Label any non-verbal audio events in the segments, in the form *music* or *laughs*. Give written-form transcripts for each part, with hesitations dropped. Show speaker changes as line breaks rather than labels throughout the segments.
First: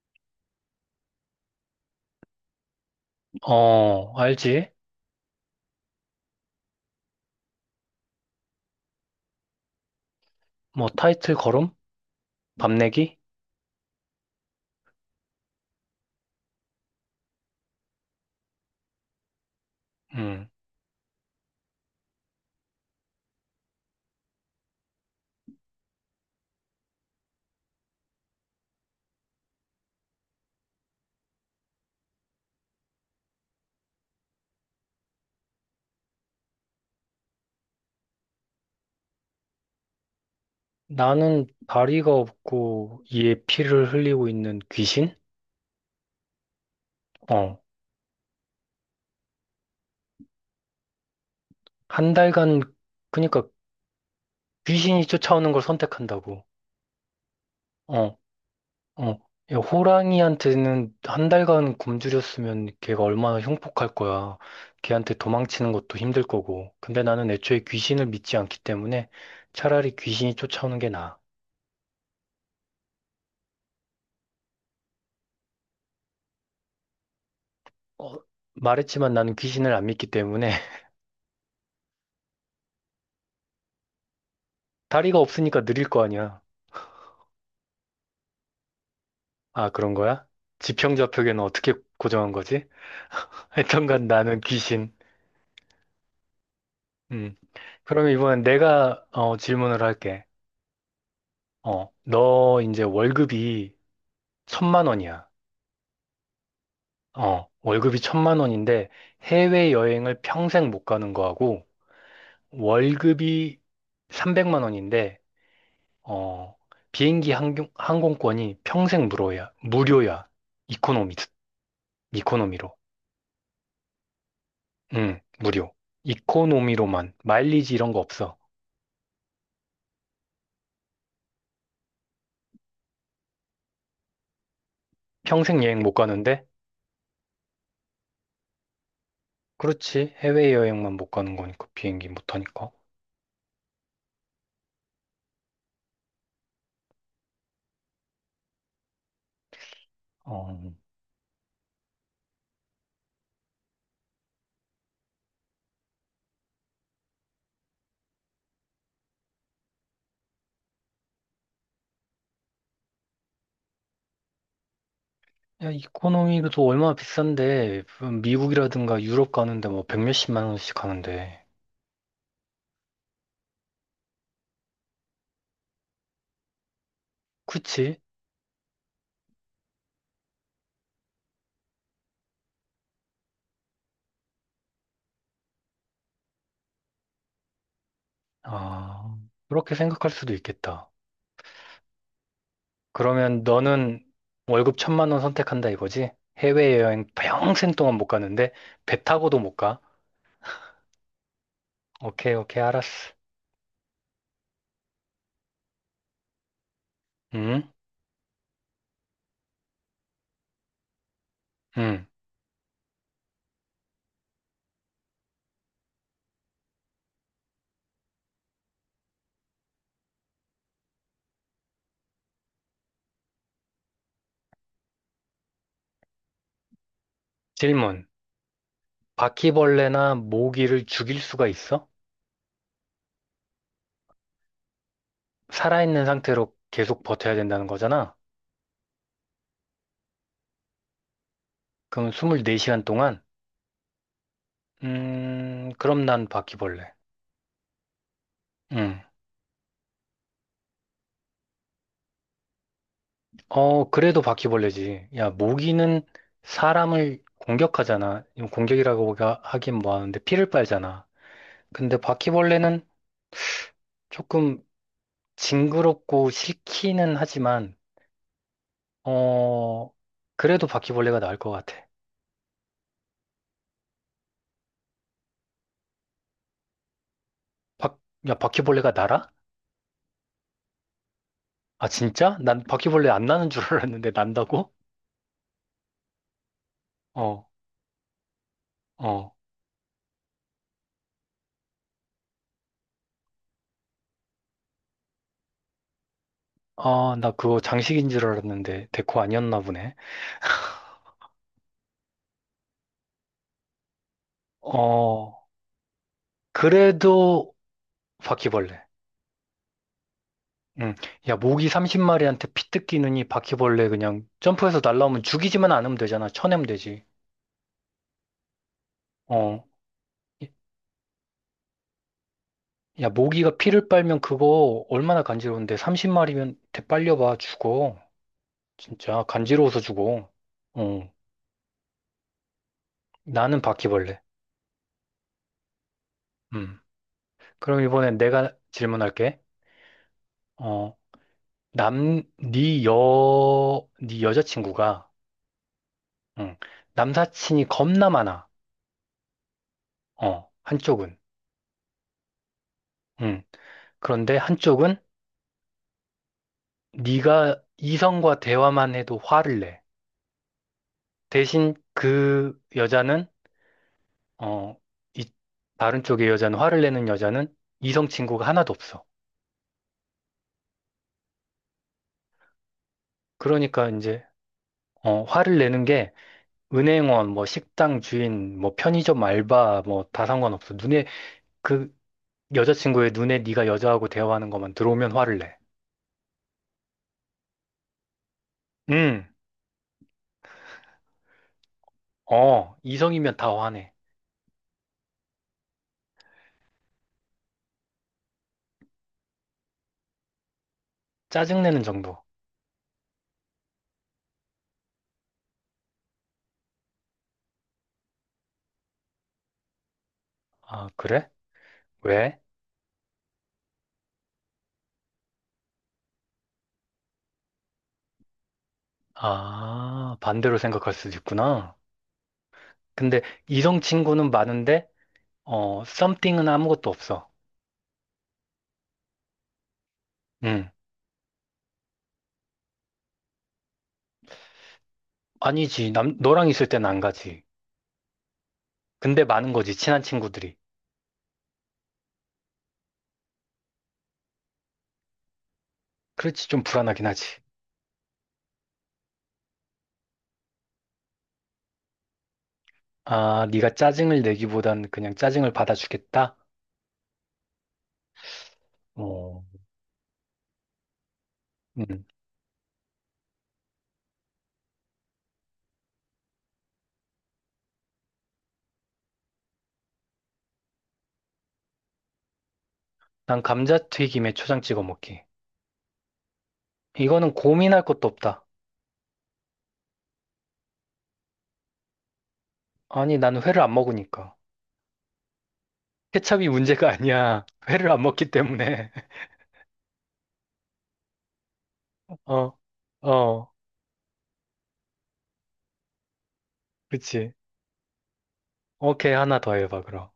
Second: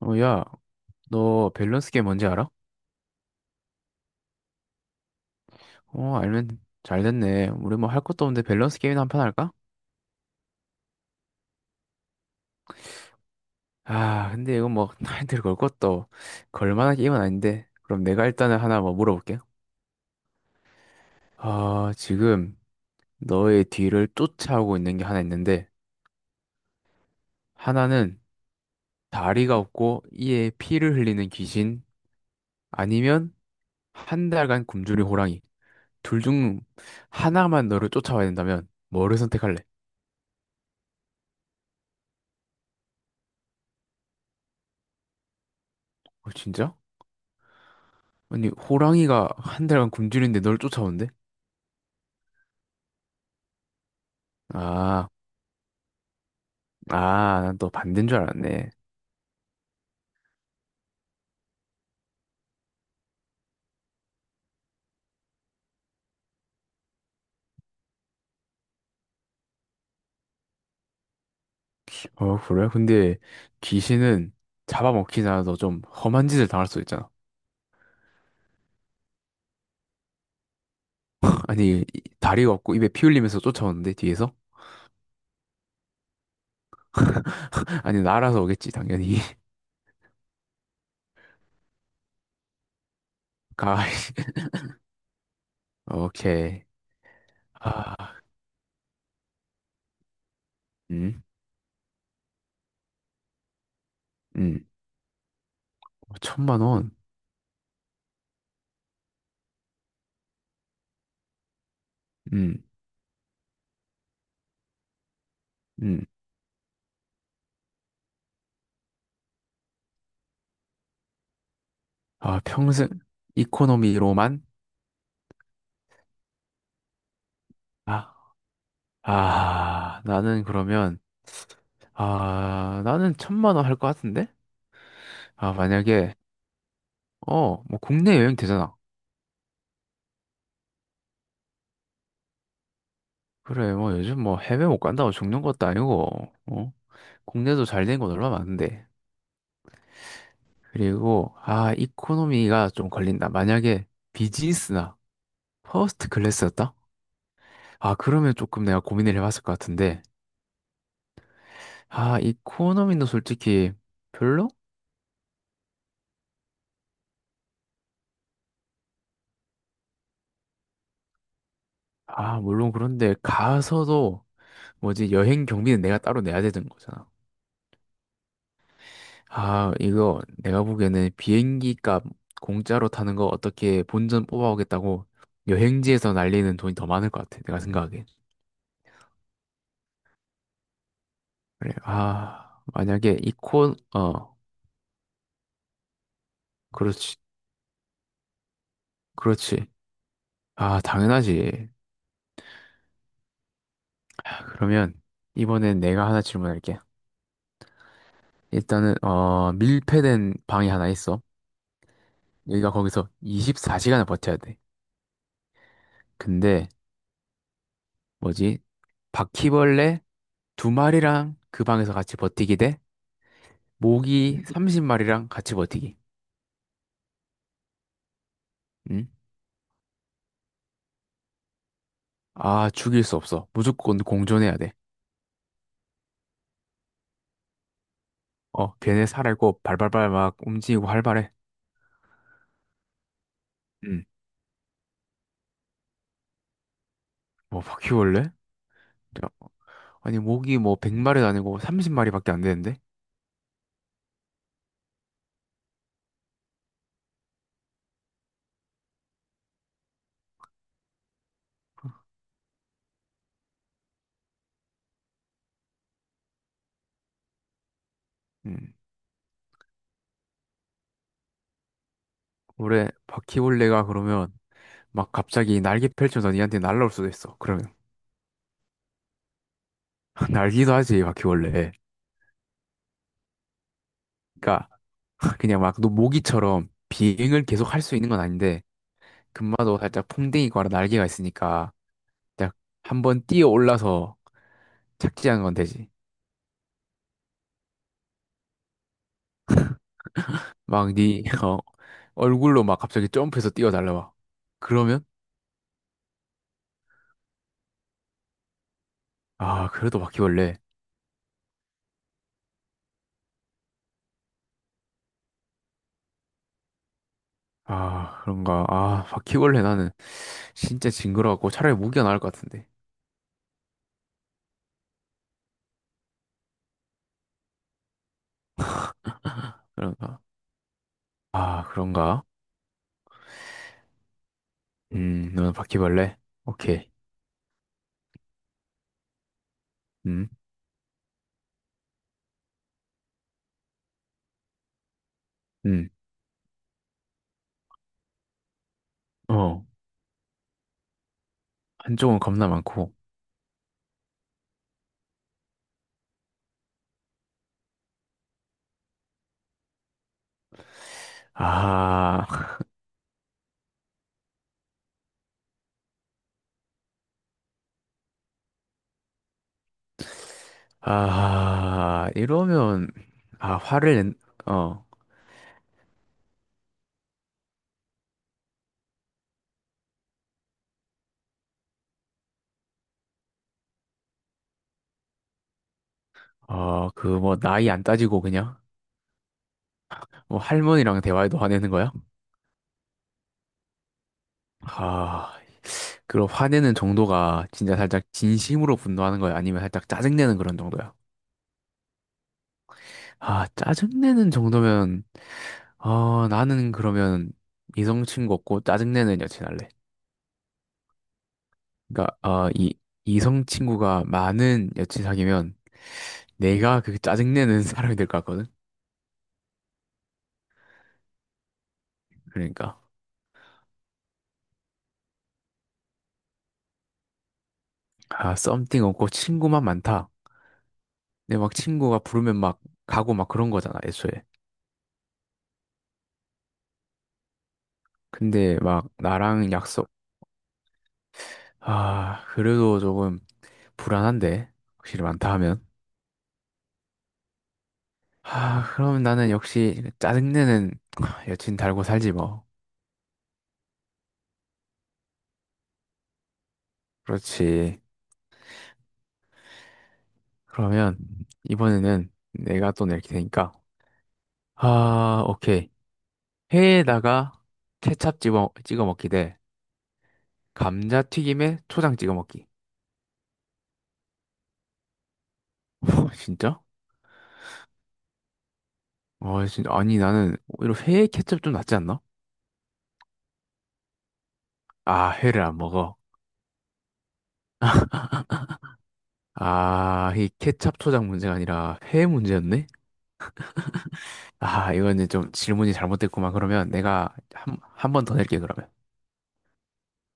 어, 야, 너 밸런스 게임 뭔지 알아?
어, 알지?
알면 잘 됐네. 우리 뭐 할 것도 없는데 밸런스 게임이나 한 판 할까?
뭐, 타이트 걸음? 밤내기?
근데 이건 뭐 *laughs* 타이틀 걸 것도 걸 만한 게임은 아닌데. 그럼 내가 일단은 하나 뭐 물어볼게.
음.
지금 너의 뒤를 쫓아오고 있는 게 하나 있는데, 하나는 다리가 없고 이에 피를 흘리는 귀신, 아니면 한 달간 굶주린 호랑이. 둘 중 하나만 너를 쫓아와야 된다면 뭐를 선택할래?
나는 다리가 없고 이에 피를 흘리고 있는 귀신?
어, 진짜?
어.
아니, 호랑이가 한 달간 굶주리는데 널 쫓아온대?
한 달간, 그니까 귀신이
아,
쫓아오는 걸 선택한다고.
난 너 반대인
어,
줄 알았네.
어. 야, 호랑이한테는 한 달간 굶주렸으면 걔가 얼마나 흉폭할 거야. 걔한테 도망치는 것도 힘들 거고. 근데 나는 애초에 귀신을 믿지 않기 때문에 차라리 귀신이 쫓아오는 게 나아.
그래? 근데 귀신은 잡아먹히나 너좀 험한 짓을 당할 수 있잖아.
어, 말했지만 나는 귀신을 안 믿기 때문에
아니, 다리가 없고 입에 피 흘리면서 쫓아오는데, 뒤에서?
다리가 없으니까 느릴 거 아니야.
*laughs* 아니, 날아서 오겠지, 당연히. *laughs*
아, 그런 거야? 지평 좌표계는 어떻게 고정한 거지? *laughs*
가,
하여튼간 나는
*laughs*
귀신.
오케이.
음. 그
아,
면 이번엔 내가 질문을 할게.
음,
어, 너 이제 월급이
음.
천만 원이야.
어, 1,000만 원.
어, 월급이 천만 원인데 해외 여행을 평생 못 가는 거하고
음,
월급이 300만 원인데
음.
어, 비행기 항공, 항공권이 평생 무료야. 이코노미, 이코노미로.
평생 이코노미로만?
응, 무료. 이코노미로만. 마일리지 이런 거
아,
없어.
나는 그러면, 나는 1,000만 원 할 것 같은데?
평생 여행 못
만약에,
가는데?
뭐 국내 여행 되잖아.
그렇지. 해외여행만 못 가는 거니까. 비행기 못 타니까.
그래, 뭐 요즘 뭐 해외 못 간다고 죽는 것도 아니고, 어? 국내도 잘 된 곳 얼마 많은데.
어.
그리고, 이코노미가 좀 걸린다. 만약에 비즈니스나 퍼스트 클래스였다? 그러면 조금 내가 고민을 해봤을 것 같은데. 이코노미는 솔직히 별로?
야, 이코노미도 또 얼마나 비싼데. 미국이라든가 유럽 가는데 뭐 백 몇십만 원씩 하는데.
물론 그런데 가서도 뭐지, 여행 경비는 내가 따로 내야 되는 거잖아.
그치?
이거 내가 보기에는 비행기 값 공짜로 타는 거 어떻게 본전 뽑아오겠다고 여행지에서 날리는 돈이 더 많을 것 같아. 내가 생각하기엔.
아, 그렇게 생각할 수도 있겠다.
그래. 만약에
그러면 너는 월급 1,000만 원 선택한다 이거지? 해외여행
그렇지.
평생 동안 못 가는데? 배 타고도 못
그렇지.
가?
당연하지.
오케이, 오케이, 알았어.
그러면 이번엔 내가 하나 질문할게.
응?
일단은, 밀폐된 방이 하나 있어.
응.
여기가 거기서 24시간을 버텨야 돼. 근데, 뭐지? 바퀴벌레 두 마리랑 그 방에서 같이 버티기 돼? 모기 30마리랑 같이 버티기.
질문.
응?
바퀴벌레나 모기를 죽일 수가 있어?
죽일 수 없어. 무조건 공존해야 돼.
살아있는 상태로 계속 버텨야 된다는 거잖아?
걔네 살아있고 발발발 막 움직이고 활발해.
그럼 24시간 동안?
응.
그럼 난 바퀴벌레.
뭐 바퀴벌레?
음.
야, 아니, 모기 뭐 100마리도 아니고 30마리밖에 안 되는데?
어, 그래도 바퀴벌레지. 야, 모기는 사람을 공격하잖아. 이거 공격이라고 하긴 뭐하는데 피를 빨잖아. 근데 바퀴벌레는 조금 징그럽고 싫기는 하지만,
응.
어, 그래도 바퀴벌레가 나을 것 같아.
올해 바퀴벌레가 그러면 막 갑자기 날개 펼쳐서 니한테 날아올 수도 있어. 그러면
바, 야, 바퀴벌레가 날아?
*laughs* 날기도 하지, 바퀴벌레.
아, 진짜? 난 바퀴벌레 안 나는 줄 알았는데
그러니까
난다고?
*laughs* 그냥 막 너 모기처럼 비행을
어,
계속 할 수 있는 건 아닌데
어.
금마도 살짝 풍뎅이과라 날개가 있으니까 딱 한번 뛰어 올라서 착지한 건 되지.
아, 나 그거 장식인 줄 알았는데 데코 아니었나 보네.
막 네, *laughs* 얼굴로 막 갑자기 점프해서 뛰어달라 막. 그러면?
어, 그래도 바퀴벌레.
그래도 바퀴벌레.
응. 야, 모기 30마리한테 피 뜯기느니 바퀴벌레 그냥 점프해서 날라오면 죽이지만 않으면 되잖아. 쳐내면 되지.
그런가. 바퀴벌레
어.
나는 진짜 징그러워갖고 차라리 모기가 나을 것 같은데.
야, 모기가 피를 빨면 그거 얼마나 간지러운데 30마리면 대 빨려봐. 죽어. 진짜 간지러워서
그런가.
죽어. 어.
그런가.
나는 바퀴벌레.
너는 바퀴벌레?
음.
오케이.
그럼 이번엔 내가 질문할게.
음,
어, 네 여자친구가,
음.
응, 남사친이 겁나 많아.
어,
어, 한쪽은.
한쪽은 겁나 많고.
응. 그런데 한쪽은 네가 이성과 대화만 해도 화를 내. 대신
아,
그
*laughs*
여자는, 어, 이, 다른 쪽의 여자는, 화를 내는 여자는 이성 친구가 하나도 없어.
이러면,
그러니까
화를 낸,
이제,
어,
화를 내는 게 은행원, 뭐 식당 주인, 뭐 편의점 알바, 뭐 다 상관없어. 눈에 그 여자친구의 눈에 네가 여자하고 대화하는 것만 들어오면 화를 내.
그 뭐 나이 안 따지고 그냥,
응,
뭐 할머니랑 대화해도 화내는 거야?
이성이면 다 화내.
아, 그럼 화내는 정도가 진짜 살짝 진심으로 분노하는 거야? 아니면 살짝 짜증내는 그런 정도야?
짜증내는 정도.
짜증내는 정도면, 나는 그러면 이성 친구 없고 짜증내는 여친 할래.
아, 그래?
그러니까,
왜?
이성 친구가 많은 여친 사귀면 내가 그 짜증내는 *laughs* 사람이 될 것 같거든?
아, 반대로 생각할 수도 있구나.
그러니까,
근데 이성 친구는 많은데, something은 아무것도 없어.
썸띵 없고 친구만 많다.
응,
근데 막 친구가 부르면 막 가고 막 그런 거잖아, 애초에.
아니지. 너랑 있을 땐 안 가지.
근데 막
근데
나랑
많은 거지,
약속.
친한 친구들이.
그래도 조금 불안한데. 확실히 많다 하면.
그렇지, 좀 불안하긴 하지.
그럼 나는 역시 짜증내는 *tsk* 여친 달고 살지 뭐.
아, 네가 짜증을 내기보단 그냥 짜증을 받아주겠다?
그렇지.
어,
그러면
음.
이번에는 내가 또 낼 테니까. 오케이. 회에다가 케찹 찍어 먹기 대 감자튀김에 초장 찍어 먹기.
난 감자튀김에 초장 찍어 먹기.
*laughs* 진짜?
이거는 고민할 것도 없다.
진짜. 아니, 나는 오히려 회에 케첩 좀 낫지 않나?
아니, 나는 회를 안 먹으니까.
회를 안 먹어.
케찹이 문제가 아니야. *laughs* 회를 안 먹기 때문에.
이 케찹 초장 문제가 아니라 회
*laughs* 어,
문제였네?
어,
이거는 좀 질문이 잘못됐구만. 그러면 내가
그치.
한 번 더 낼게, 그러면.
오케이, 하나 더 해봐, 그럼.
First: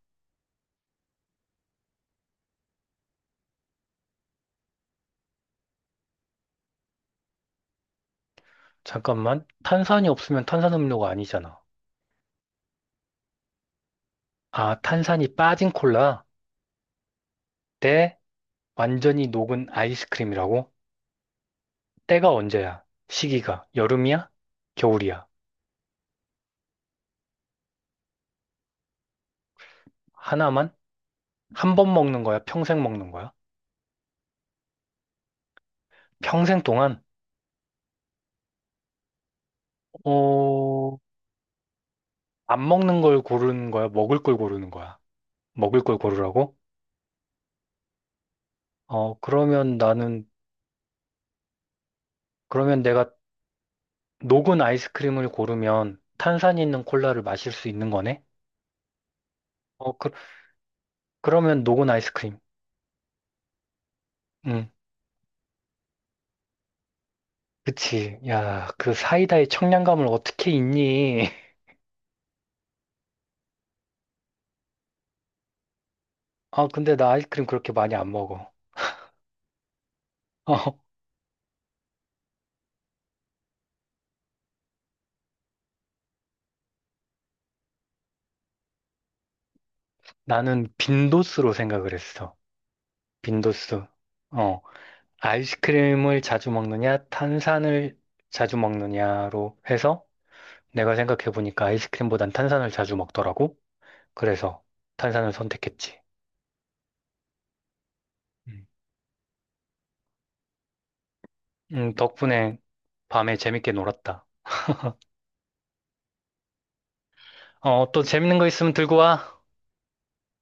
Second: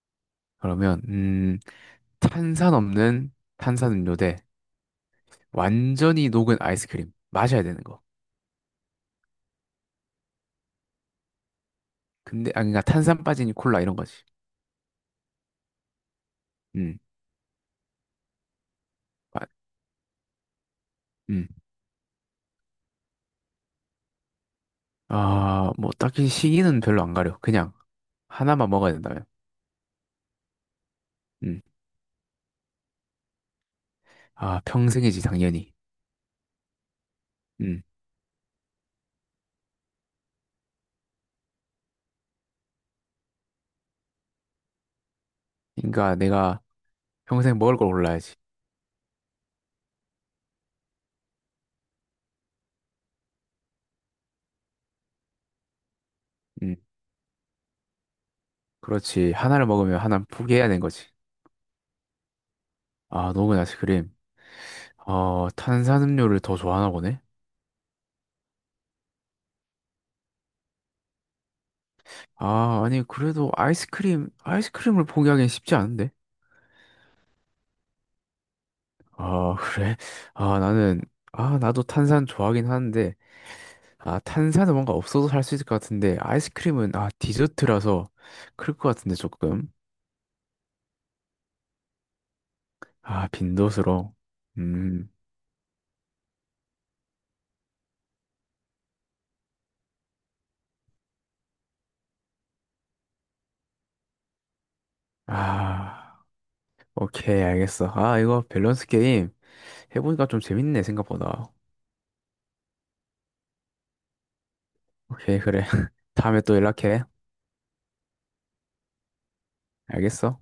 그러면, 탄산 없는 탄산음료 대 완전히 녹은 아이스크림. 마셔야 되는 거.
잠깐만. 탄산이 없으면 탄산음료가 아니잖아.
근데, 그러니까 탄산 빠진 콜라 이런 거지.
아, 탄산이 빠진 콜라
음,
대 완전히
아,
녹은 아이스크림이라고?
음.
때가 언제야? 시기가 여름이야? 겨울이야?
뭐, 딱히 시기는 별로 안 가려. 그냥 하나만 먹어야 된다면.
하나만?
음,
한 번 먹는 거야? 평생 먹는 거야?
평생이지, 당연히.
평생 동안?
음,
어, 안 먹는 걸 고르는 거야? 먹을 걸 고르는 거야? 먹을 걸
그러니까
고르라고?
내가 평생 먹을 걸 골라야지.
어, 그러면 내가 녹은 아이스크림을 고르면 탄산이
음,
있는 콜라를 마실 수 있는 거네?
그렇지. 하나를
어,
먹으면
그,
하나는 포기해야 되는 거지.
그러면 녹은 아이스크림.
녹은 아이스크림.
응,
탄산음료를 더 좋아하나 보네?
그치. 야, 그 사이다의 청량감을 어떻게 잊니? *laughs*
아니, 그래도 아이스크림을 포기하기엔 쉽지 않은데?
아, 근데 나 아이스크림 그렇게 많이 안 먹어.
*laughs* 그래?
어,
나는, 나도 탄산 좋아하긴 하는데, 탄산은 뭔가 없어도 살 수 있을 것 같은데, 아이스크림은, 디저트라서, 그럴 것 같은데, 조금.
나는 빈도수로 생각을 했어. 빈도수.
빈도수로.
어,
음,
아이스크림을 자주 먹느냐, 탄산을 자주 먹느냐로 해서 내가 생각해보니까 아이스크림보단 탄산을 자주 먹더라고. 그래서 탄산을 선택했지.
아, 오케이, 알겠어. 이거
음.
밸런스 게임 해보니까 좀 재밌네, 생각보다.
덕분에 밤에 재밌게 놀았다.
오케이, 그래. *laughs* 다음에 또 연락해.
어, 또 재밌는 거 있으면 들고 와.
알겠어?